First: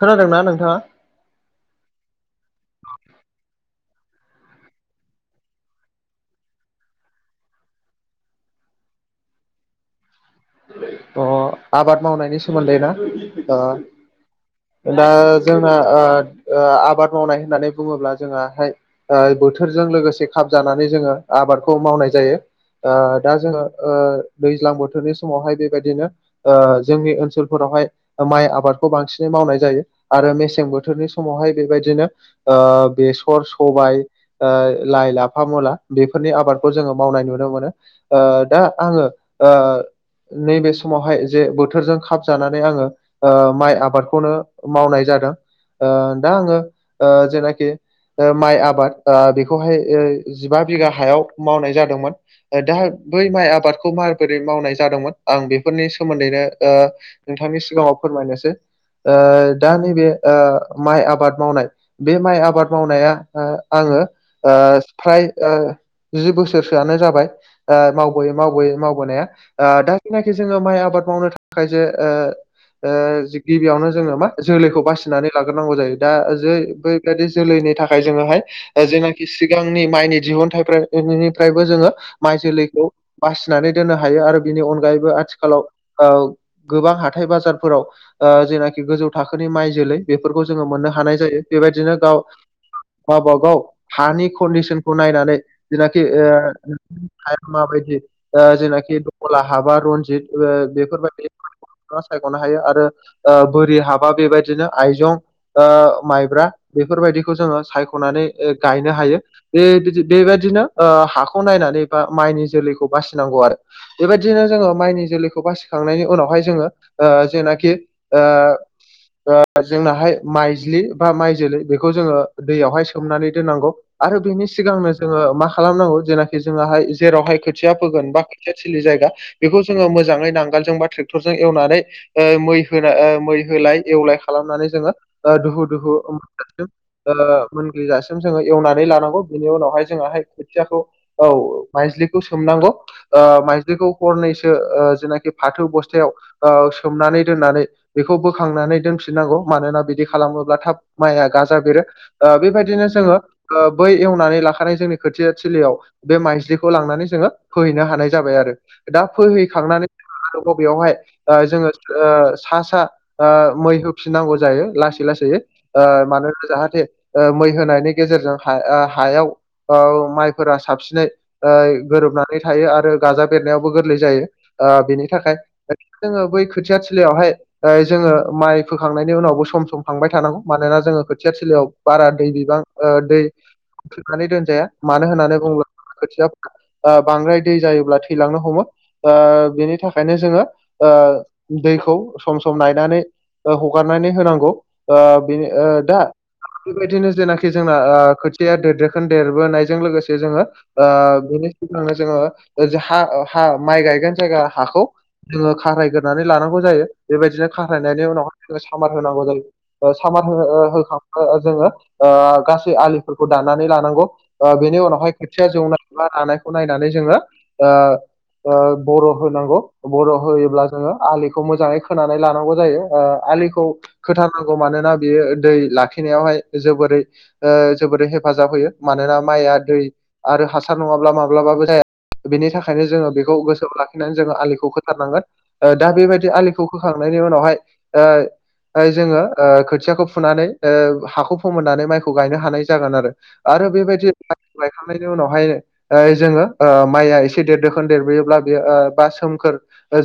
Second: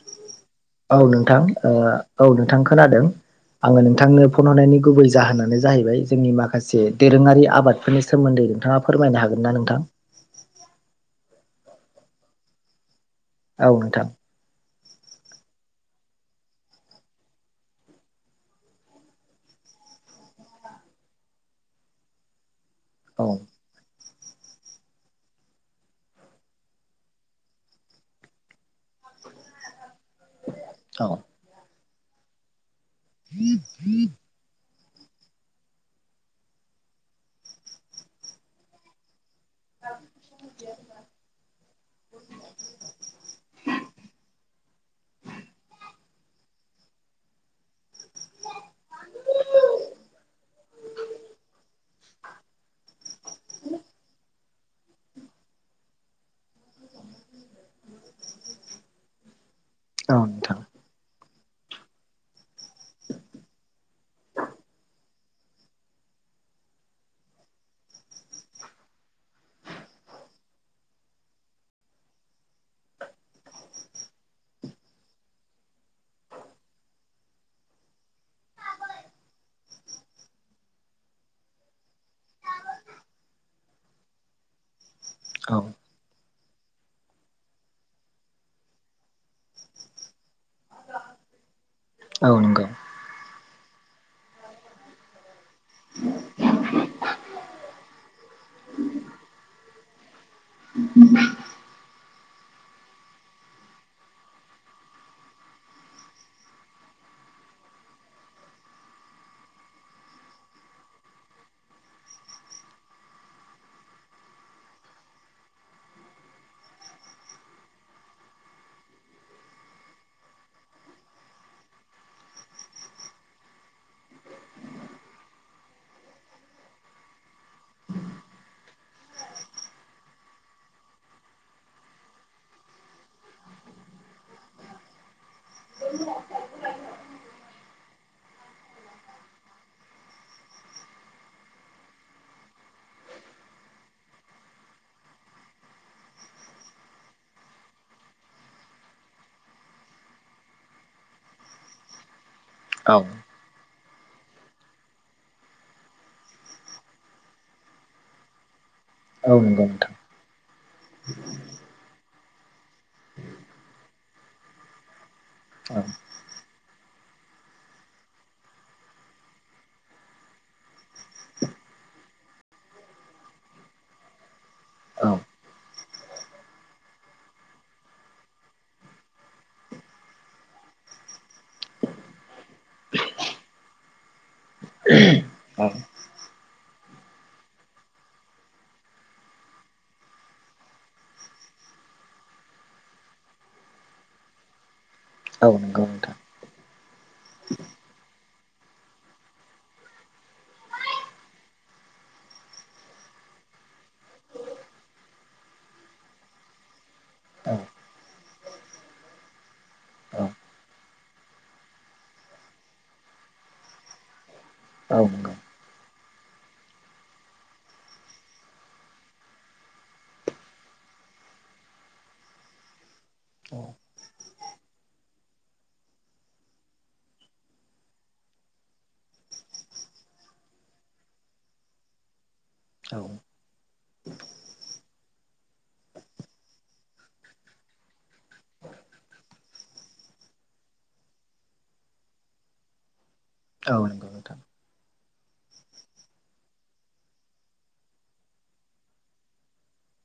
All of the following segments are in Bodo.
खोनादोंना नोंथाङा औ नोंथां औ नोंथां खोनादों आङो नोंथांनो फन हरनायनि गुबै जाहोनानो जाहैबाय जोंनि माखासे दोरोङारि आबाद बेफोरनि सोमोन्दै नोंथाङा फोरमायनो हागोन ना नोंथां अ आबाद मावनायनि सोमोन्दै ना औ नोंथां दा बोथोरजों लोगोसे खाब जानानै जोङो आबादखौ मावनाय जायो औ दा जोङो दैज्लां बोथोरनि समावहाय बेबायदिनो जोंनि ओनसोलफोरावहाय माइ आबादखौ बांसिनै मावनाय जायो आरो मेसें बोथोर औ बोथोरनि समावहाय बेबायदिनो बेसर सबायाइ लाइ लाफा मुला बेफोरनि आबादखौ जोङो मावनाय नुनो मोनो ओ दा आङो नैबे समावहाय जे बोथोरजों खाब जानानै आङो माइ आबादखौनो मावनाय जादों दा आङो जेनाखि माइ आबाद बेखौहाय जिबा बिगा हायाव मावनाय जादोंमोन दा बै माइ आबादखौ माबोरै मावनाय जादोंमोन आं बेफोरनि सोमोन्दैनो नोंथांनि सिगाङाव फोरमायनोसै दा नैबे औ नोंथां माइ आबाद मावनाय बे माइ आबाद मावनाया आङो फ्राय जि बोसोरसोआनो जाबाय मावबोयै मावबोयै मावबोनाया द जनाखि जोङो माइ आबाद मावनो थाखाय जे गिबियावनो जोङो मा जोलैखौ बासिनानै लाग्रोनांगौ जों जायो दा जे बै बेदि जोलैनि थाखाय जोङोहाय जेनाखि सिगांनि माइनि दिहुनथाइनिफ्रायबो जोङो माइ जोलैखौ बासिनानै दोननो हायो आरो बिनि अनगायैबो औ आथिखालाव गोबां हाथाय बाजारफोराव जेनाखि गोजौ थाखोनि माइ जोलै बेफोरखौ जोङो मोननो हानाय जायो बेबायदिनो गाव औ नंगौ गावबागाव हानि कन्डसनखौ नायनानै जेनाखि हाया माबायदि जेनाखि दमला हाबा रनजित बेफोरबायदि सायख'नो हायो आरो ओ बोरि हाबा बेबायदिनो आइजं ओ माइब्रा बेफोरबायदिखौ जोङो सायख'नानै गायनो हायो। बे बिदि बे बायदिनो ओ हाखौ नायनानै बा माइनि जोलैखौ बासिनांगौ आरो। बेबायदिनो जोङो माइनि जोलैखौ बासिखांनायनि उनावहाय जोङो ओ जेनाखि ओ ओ जोंनाहाय माइज्लि बा माइ जोलै बेखौ जोङो दैयावहाय सोमनानै दोननांगौ। आरो बेनि सिगांनो जोङो मा खालामनांगौ जेनाखि जोंहाय जेरावहाय खोथिया फोगोन बा खोथिया थिलि जायगा बेखौ जोङो मोजाङै नांगोलजों बा ट्रेक्टरजों एवनानै मै होनाय मै होलाय एवलाय खालामनानै जोङो दुहु दुहु मोनगजासिम जोङो एवनानै लानांगौ बिनि उनावहाय जोंहाय खोथियाखौ औ माइजलिखौ सोमनांगौ माइज्लिखौ हरनैसो जेनाखि फाथो बस्थायाव सोमनानै दोननानै बेखौ बोखांनानै दोनफिननांगौ मानोना बिदि खालामोब्ला थाब माइआ गाजा बेरो बेबायदि औ सङो बै एवनानै लाखानाय जोंनि खोथिया थिलियाव बे माइजिखौ लांनानै जोङो फै नो हानाय जाबाय आरो दा औ नंगौ फैहैखांनानै नोंथां आरोबाव बेवहाय ओ जोङो ओ सा सा ओ मै होफिननांगौ जायो लासै लासैयै। ओ औ मानोना जाहाथे ओ मै होनायनि गेजेरजों हा-हायाव ओ माइफोरा साबसिनै ओ गोरोबनानै थायो आरो गाजा बेरनायावबो गोरलै जायो। ओ बेनि औ थाखाय [unintelligible] जोङो बै खोथिया थिलियावहाय ओ जोङो माइ फोखांनायनि उनावबो सम सम थांबाय थानांगौ मानोना जोङो खोथिया थिलियाव बारा दै बिबां ओ दै थेनानै दोनजाया मानो होननानै औ बुङोब्ला खोथिया ओ बांद्राय दै जायोब्ला थैलांनो हमो। ओ बेनि थाखायनो जोङो ओ दैखौ सम सम नायनानै हगारनानै होनांगौ ओ बेनि औ ओ नंगौ दा नोंथां बेबायदिनो जेनोखि जोंना ओ खोथिया देरदोखोन देरबोनायजों लोगोसे जोङो ओ बेनि सिगांनो जोङो हा हा माइ गायगोन जायगा हाखौ जोङो खारायग्रोनानै लानांगौ जायो बेबायदिनो औ खारायनायनि उनावहाय जोङो सामार होनांगौ जायो। सामार औ हो ओ होखांब्ला जोङो ओ गासै आलिफोरखौ दानानै लानांगौ। ओ बेनि औ उनावहाय नंगौ खोथिया जौनाय बा रानायखौ नायनानै जोङो ओ ओ बरन होनांगौ बरन होयोब्ला जोङो आलिखौ मोजाङै खोनानै लानांगौ जायो। ओ औ आलिखौ खोथारनांगौ मानोना बेयो दै लाखिनायावहाय जोबोरै ओ जोबोरै हेफाजाब होयो मानोना माइआ दै आरो हासार नङाब्ला मा- माब्लाबाबो जाया बेनि थाखायनो औ जोङो बेखौ गोसोआव लाखि। नानै जोङो आलिखौ खोथारनांगोन दा बेबायदि आलिखौ खोखांनायनि उनावहाय ओ जोङो ओ खोथियाखौ फुनानै ओ हाखौ फोमोननानै माइखौ गायनो हानाय जागोन आरो। आरो औ नंगौ बेबायदि नोंथां माइखौ गायखांनायनि उनावहायनो जोङो ओ माइआ एसे देरदोखोन देरबोयोब्ला बेयो ओ बा सोमखोर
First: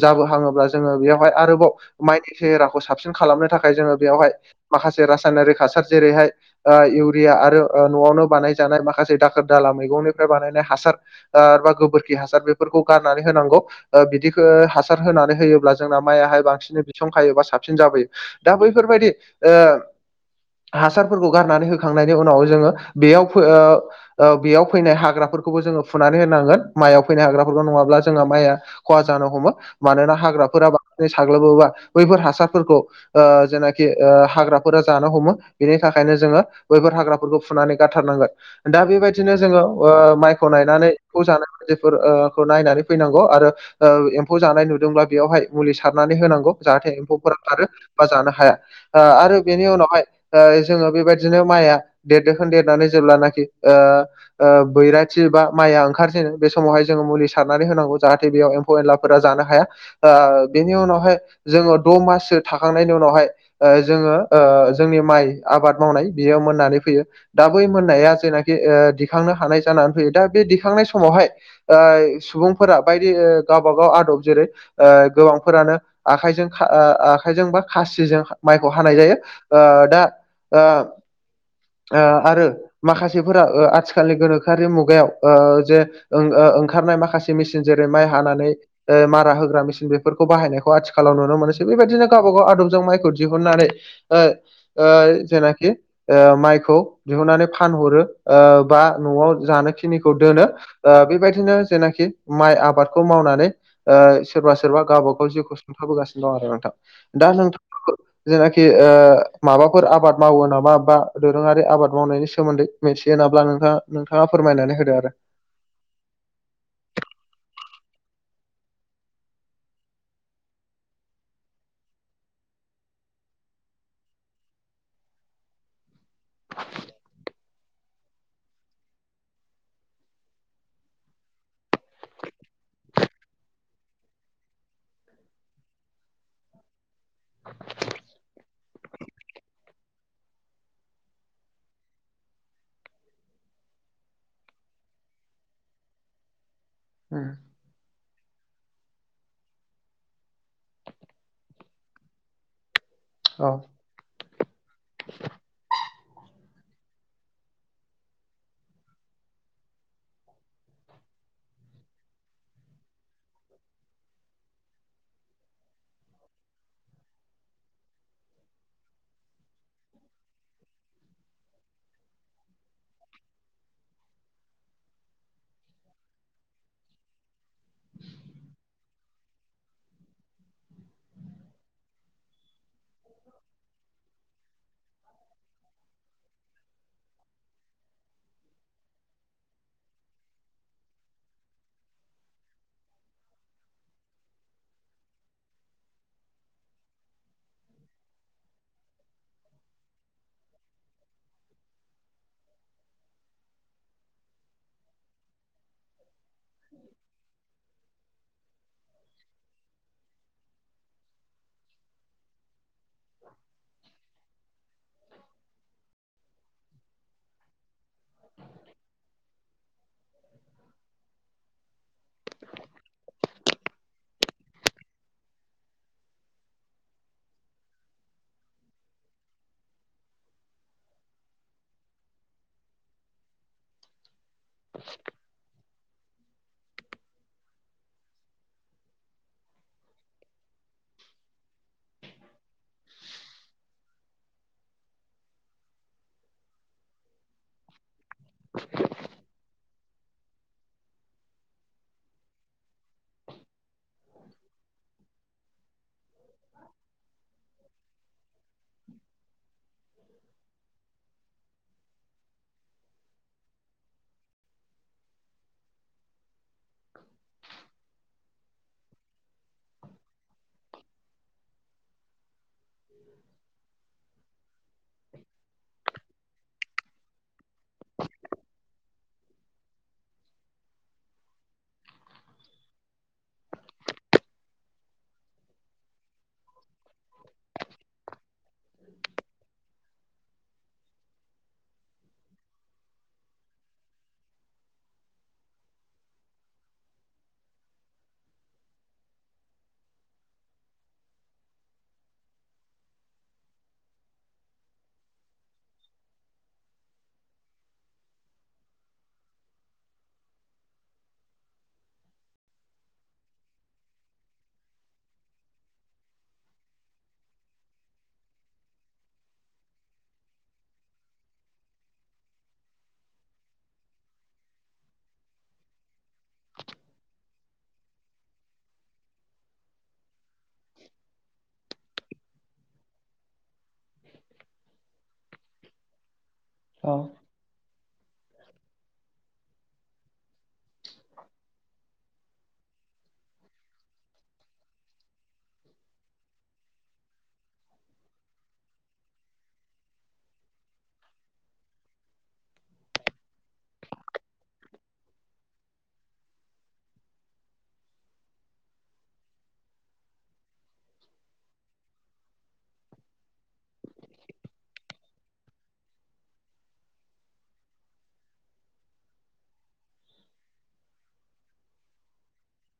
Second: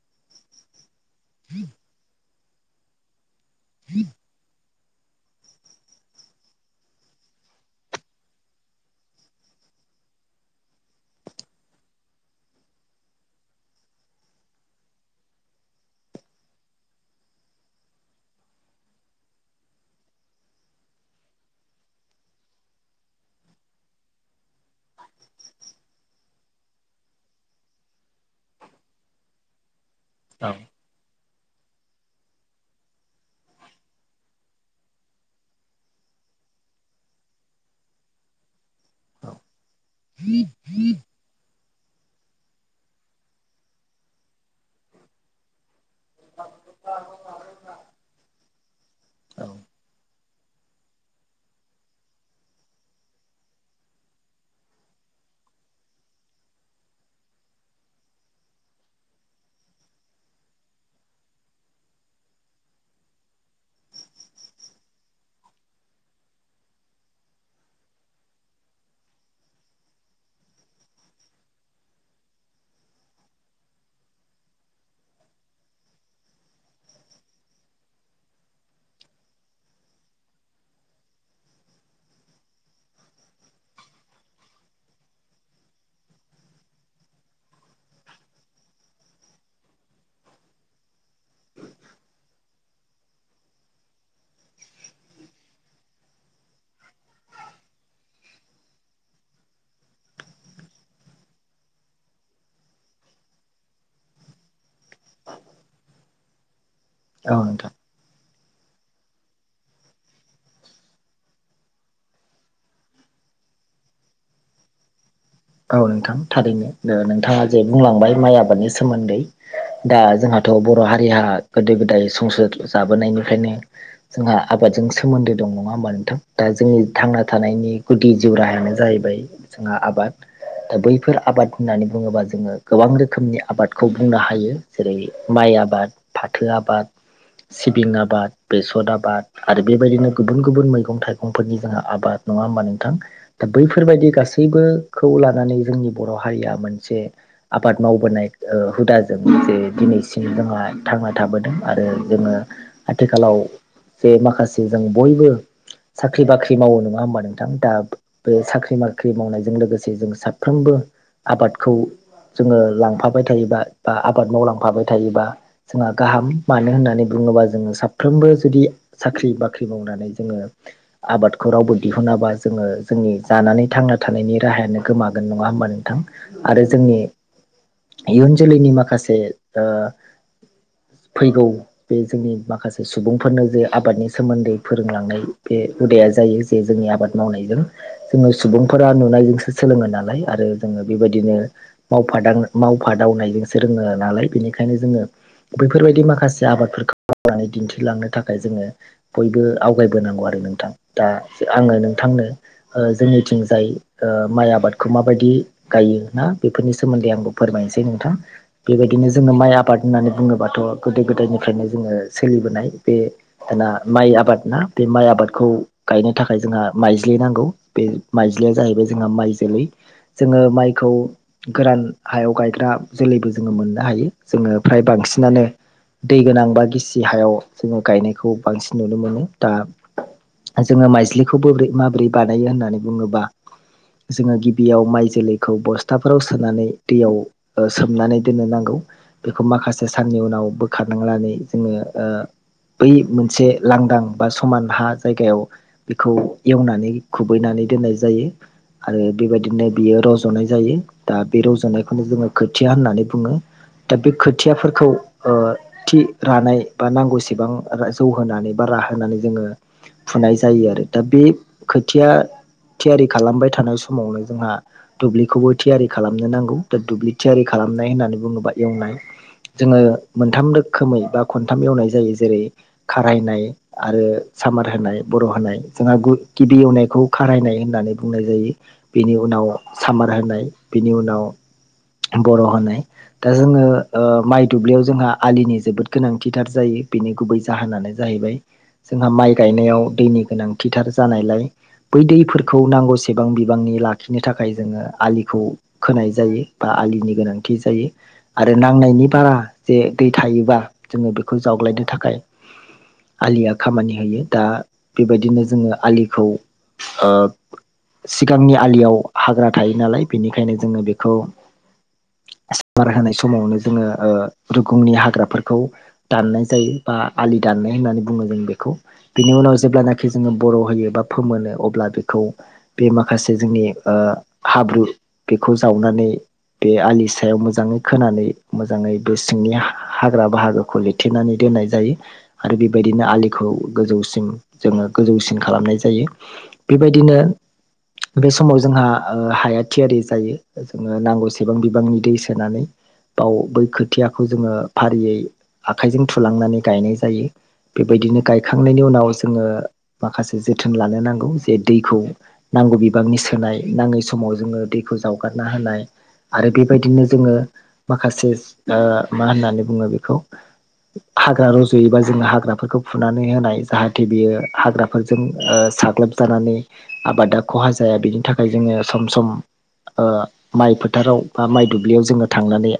जाबो हाङोब्ला जोङो बेवहाय आरोबाव माइनि सेहेराखौ साबसिन खालामनो थाखाय जोङो बेयावहाय माखासे रासायनारि हासार जेरैहाय ओ इउरिया आरो न'आवनो बानायजानाय माखासे दाखोर-दाला मैगंनिफ्राय बानायनाय हासार ओ बा गोबोरखि हासार बेफोरखौ गारनानै होनांगौ। बिदिखौ हासार होनानै होयोब्ला जोंना माइयाहाय बांसिनै बिसंखायो बा साबसिन जाबोयो। दा बैफोरबायदि ओ हासारफोरखौ गारनानै होखांनायनि उनाव जोङो बेयाव ओ ओ बेयाव फैनाय हाग्राफोर- खौबो जोङो फुनानै होनांगोन माइयाव फैनाय हाग्राफोरखौ नङाब्ला जोंना माइआ खहा जानो हमो। मानोना औ हाग्राफोरा बांसिन साग्लोबोबा बैफोर हासारफोरखौ ओ जेनाखि ओ हाग्राफोरा जानो हमो। बेनि थाखायनो जोङो बैफोर हाग्राफोरखौ फुनानै गारथारनांगोन। दा बेबायदिनो जोङो ओ माइ- गायनानै खौजानानै फोर ओ खौ नायनानै फैनांगौ आरो ओ एम्फौ जानाय नुदोंब्ला बेयावहाय मुलि सारनानै होनांगौ जाहाथे एम्फौफोरा खारो बा जानो हाया ओ आरो बेनि औ उनावहाय ओ जोङो बेबायदिनो माइया देरदोखोन देरनानै जेब्लानाखि ओ ओ बैरा थि बा माइआ ओंखारजेनो बे समावहाय जोङो मुलि सारनानै होनांगौ जाहाथे बेयाव एम्फौ एनलाफोरा जानो हाया ओ बेनि उनावहाय जोङो द' माससो थाखांनायनि उनावहाय ओ जोङो ओ जोंनि माइ आबाद मावनाय बियो मोननानै फैयो दा बै मोननाया जेनाखि ओ दिखांनो हानाय जानानै फैयो दा बे दिखांनाय समावहाय ओ सुबुंफोरा बायदि गावबा-गाव आदब जेरै ओ गोबांफोरानो आखाइजों ओ-आ-आखाइजों बा खासिजों माइखौ हानाय जायो। ओ दा ओ ओ आरो माखासेफोरा ओ आथिखालनि गोनोखो- गोनोखोआरि मुगायाव ओ जे ओं-ओंखारनाय माखासे मेसिन जेरै माइ हानानै ओ मारा होग्रा मेसिन बेफोरखौ बाहायनायखौ आथिखालाव नुनो मोनोसै बेबायदिनो गावबा-गाव आदबजों माइखौ दिहुननानै ओ ओ जेनाखि ओ माइखौ दिहुननानै फानहरो ओ बा न'आव जानोखिनिखौ दोनो ओ बेबायदिनो जेनाखि माइ आबादखौ मावनानै ओ सोरबा सोरबा गावबा गाव जिउखौ सुंथाबोगासिनो दं आरो नोंथां दा नोंथां जेनाखि ओ माबाफोर आबाद मावो नामा बा दोरोङारि आबाद मावनायनि सोमोन्दै मोनथि होनाब्ला नोंथाङा नोंथाङा फोरमायनानै होदो आरो औ नोंथां थारैनो ओ नोंथाङा जे बुंलांबाय माइ आबादनि सोमोन्दै दा जोंहाथ' बर' हारिया गोदो गोदाय संसार जाबोनायनिफ्रायनो जोंहा आबादजों सोमोन्दो दं नङा होमबा नोंथां दा जोंनि थांना थानायनि गुदि जिउ राहायानो जाहैबाय जोंहा आबाद ओ बैफोर आबाद होननानै बुङोबा जोङो गोबां रोखोमनि आबादखौ बुंनो हायो जेरै माइ आबाद फाथो आबाद, सिबिं आबाद, बेसर आबाद आरो बेबायदिनो गुबुन गुबुन मैगं थाइगंफोरनि जाहा आबाद नङा होमबा नोंथां दा बैफोरबायदि गासैबोखौ लानानै जोंनि बर' हारिया मोनसे आबाद मावबोनाय ओ हुदाजों जे दिनैसिम जोंहा थांना थाबोदों आरो जोङो आथिखालाव औ जे माखासे जों बयबो साख्रि बाख्रि मावो नङा होमबा नोंथां दा बे साख्रि बाख्रि मावनायजों लोगोसे से जों साफ्रोमबो आबादखौ जोङो लांफाबाय थायोबा बा आबाद मावलांफाबाय थायोबा जोंहा गाहाम मानो होननानै बुङोबा जोङो साफ्रोमबो जुदि साख्रि बाख्रि मावनानै जोङो आबादखौ रावबो दिहुनाबा जोङो जोंनि जानानै थांना थानायनि राहायानो गोमागोन नङा होमबा नोंथां आरो जोंनि इयुन जोलैनि माखासे ओ फैगौ बे जोंनि माखासे सुबुंफोरनो जे आबादनि सोमोन्दै फोरोंलांनाय बे हुदाया जायो जोंनि आबाद मावनायजों जोङो सुबुंफोरा नुनायजोंसो सोलोङो नालाय आरो जोङो बेबादिनो मावफा दां मावफादावनायजोंसो रोङो नालाय बेनिखायनो जोङो बेफोरबायदि माखासे आबादफोरखौ मावनानै दिन्थिलांनो थाखाय जोङो बयबो आवगायबोनांगौ आरो नोंथां दा आङो नोंथांनो ओ जोंनिथिंजाय ओ माइ आबादखौ माबायदि गायो ना बेफोरनि सोमोन्दै आंबो फोरमायनोसै नोंथां बेबायदिनो जोङो माइ आबाद होननानै बुङोबाथ' गोदो गोदायनिफ्रायनो जोङो सोलिबोनाय बे ना माइ आबाद ना बे माइ आबादखौ गायनो थाखाय जोंहा माइज्लि नांगौ बे माइज्लिया जाहैबाय जोंहा माइ जोलै जोङो माइखौ गोरान हायाव गायग्रा जोलैबो जोङो मोननो हायो जोङो फ्राय बांसिनानो दै गोनां बा गिसि हायाव जोङो गायनायखौ बांसिन नुनो मोनो। दा जोङो माइज्लिखौ बोबरै माबोरै बानायो होननानै बुङोबा जोङो गिबियाव माइ जोलैखौ बस्थाफोराव सोनानै दैयाव ओ सोमनानै दोननो नांगौ। बेखौ माखासे साननि उनाव बोखारनांनानै जोङो ओ बै मोनसे लांदां बा समान हा जायगायाव बेखौ एवनानै खुबैनानै दोननाय जायो। आरो बेबायदिनो बियो रज'नाय जायो दा बे रज'नायखौनो जोङो खोथिया होननानै बुङो दा बे खोथियाफोरखौ ओ थि रानाय बा नांगौसेबां जौ होनानै बा राहोनानै जोङो फुनाय जायो आरो दा बे खोथिया थियारि खालामबाय थानाय समावनो जोंहा दुब्लिखौबो थियारि खालामनो नांगौ बे दुब्लि थियारि खालामनाय होननानै बुङोबा एवनाय जोङो मोनथाम रोखोमै बा खनथाम एवनाय जायो जेरै खारायनाय आरो सामार होनाय बर होनाय जोंहा गि गिबि एवनायखौ खारायनाय होननानै बुंनाय जायो बिनि उनाव सामार होनाय बिनि उनाव बर' होनाय दा जोङो ओ माइ दुब्लियाव जोंहा आलिनि जोबोद गोनांथिथार जायो बेनि गुबै जाहोनानो जाहैबाय जोंहा माइ गायनायाव दैनि गोनांथिथार जानायलाय बै दैफोरखौ। नांगौ सेबां बिबांनि लाखिनो थाखाय जोङो आलिखौ खोनाय जायो बा आलिनि गोनांथि जायो। आरो नांनायनि बारा जे दै थायोबा जोङो बेखौ जावग्लायनो थाखाय आलिया खामानि होयो। दा बेबायदिनो जोङो आलिखौ ओ सिगांनि आलियाव हाग्रा थायो नालाय बेनिखायनो जोङो बेखौ सामार होनाय समावनो जोङो ओ रुगुंनि हाग्राफोरखौ दाननाय जायो बा आलि दाननाय होननानै बुङो जों बेखौ। बिनि उनाव जेब्लानाखि जोङो बर' होयो बा फोमोनो अब्ला बेखौ बे माखासे जोंनि ओ हाब्रु बेखौ जावनानै बे आलि सायाव मोजाङै खोनानै मोजाङै बे सिंनि हाग्रा बाहागोखौ लिर थेनानै दोननाय जायो। आरो बेबायदिनो आलिखौ गोजौसिम जोङो गोजौसिन खालामनाय जायो। औ बेबायदिनो बे समाव जोंहा आ हाया थियारि जायो। जोङो नांगौसेबां बिबांनि दै सोनानै बाव बै खोथियाखौ जोङो फारियै आखाइजों थुलांनानै गायनाय जायो। बेबायदिनो गायखांनायनि उनाव जोङो माखासे जोथोन लानो नांगौ जे दैखौ। नांगौ बिबांनि सोनाय नाङै समाव जोङो दैखौ जावगारना होनाय। आरो बेबायदिनो जोङो माखासे ओ मा होननानै बुङो बेखौ। हाग्रा रज'योबा जोङो हाग्राफोरखौ फुनानै होनाय जाहाथे बेयो हाग्राफोरजों ओ साग्लोब। जानानै आबादा खहा जाया बिनि थाखाय जोङो सम सम ओ माइ फोथाराव बा माइ दुब्लियाव जोङो थांनानै,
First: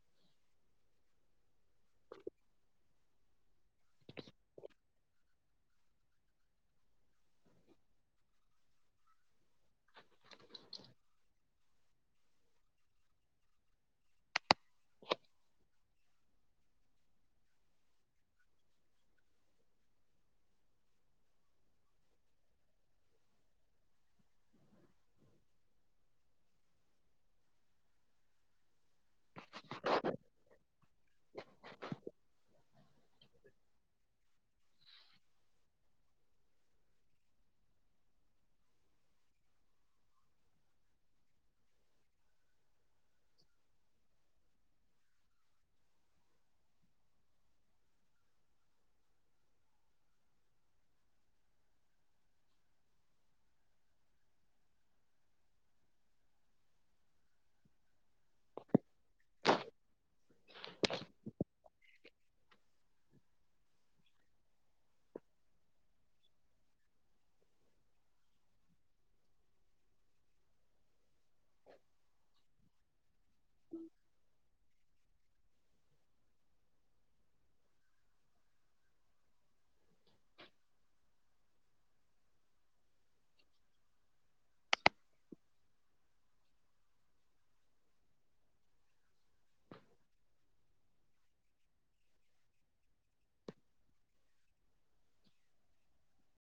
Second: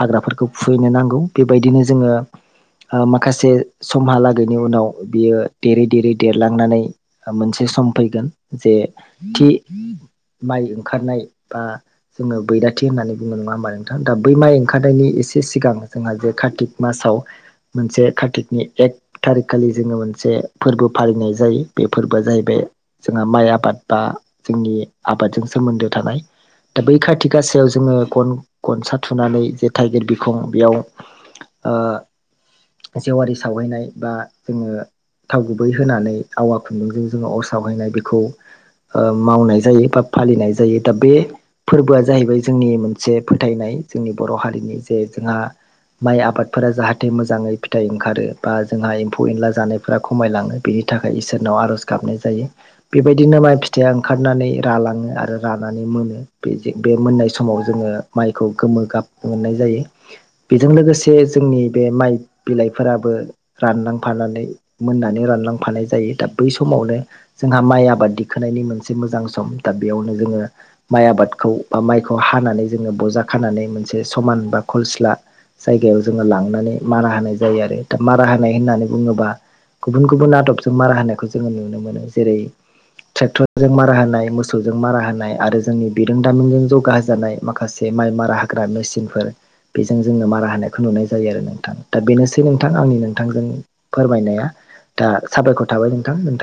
हाग्राफोरखौ फुहैनो नांगौ बेबायदिनो जोङो ओ माखासे समहालागैनि उनाव बियो देरै देरै देरलांनानै आ मोनसे सम फैगोन जे थि माइ ओंखारनाय बा जोङो बैराथि होननानै बुंङो नङा होमबा नोंथां दा बै माइ ओंखारनायनि एसे सिगां जोंहा जे कार्तिक मासाव मोनसे कार्तिकनि एक थारिखखालि जोङो मोनसे फोरबो फालिनाय जायो बे फोरबोआ जाहैबाय। जोंहा माइ आबाद बा जोंनि आबादजों सोमोन्दो थानाय। दा बै कार्थिग गासायाव जोङो गन गनसा थुनानै जे थाइगिर बिखं बेयाव। ओ जेवारि सावहैनाय बा जोङो। थाव गुबै होनानै आवा खुन्दुंजों जोङो अर सावहैनाय बेखौ। ओ मावनाय जायो बा फालिनाय जायो दा बे फोरबोआ जाहैबाय जोंनि मोनसे फोथायनाय जोंनि बर' हारिनि जे जोंहा। माइ आबादफोरा जाहाथे मोजाङै फिथाइ ओंखारो बा जोंहा एम्फौ एनला जानाय। फोरा खमायलाङो बिनि थाखाय इसोरनाव आर'ज गाबनाय। जायो बेबायदिनो माइ फिथाइया ओंखारनानै रालाङो आरो रानानै मोनो। बै जे बे मोननाय समाव जोङो माइखौ गोमो गाब मोननाय जायो। बेजों लोगोसे जोंनि बे माइ बिलाइफोराबो। रानलांफानानै मोननानै रानलांफानाय जायो दा बै समावनो जोंहा माइ आबाद दिखोनायनायनि मोनसे मोजां सम दा बेयावनो जोङो माइ आबाद खौ बा माइखौ हानानै जोङो बजा खानानै मोनसे समान बा खलस्ला जायगायाव जोङो लांनानै मारा होनाय जायो। आरो दा मारा होनाय होननानै बुङोबा गुबुन गुबुन आदबजों मारा होनायखौ जोङो नुनो मोनो जेरै ट्रेक्टरजों मारा होनाय मोसौजों मारा होनाय आरो जोंनि बिरोंदामिनजों जौगा होजानाय। माखासे माइ मारा हाग्रा मेसिनफोर बेजों जोङो मारा होनायखौ नुनाय जायो आरो नोंथां दा बेनोसै नोंथां आंनि नोंथांजों फोरमायनाया दा साबायखर थाबाय नोंथां नोंथां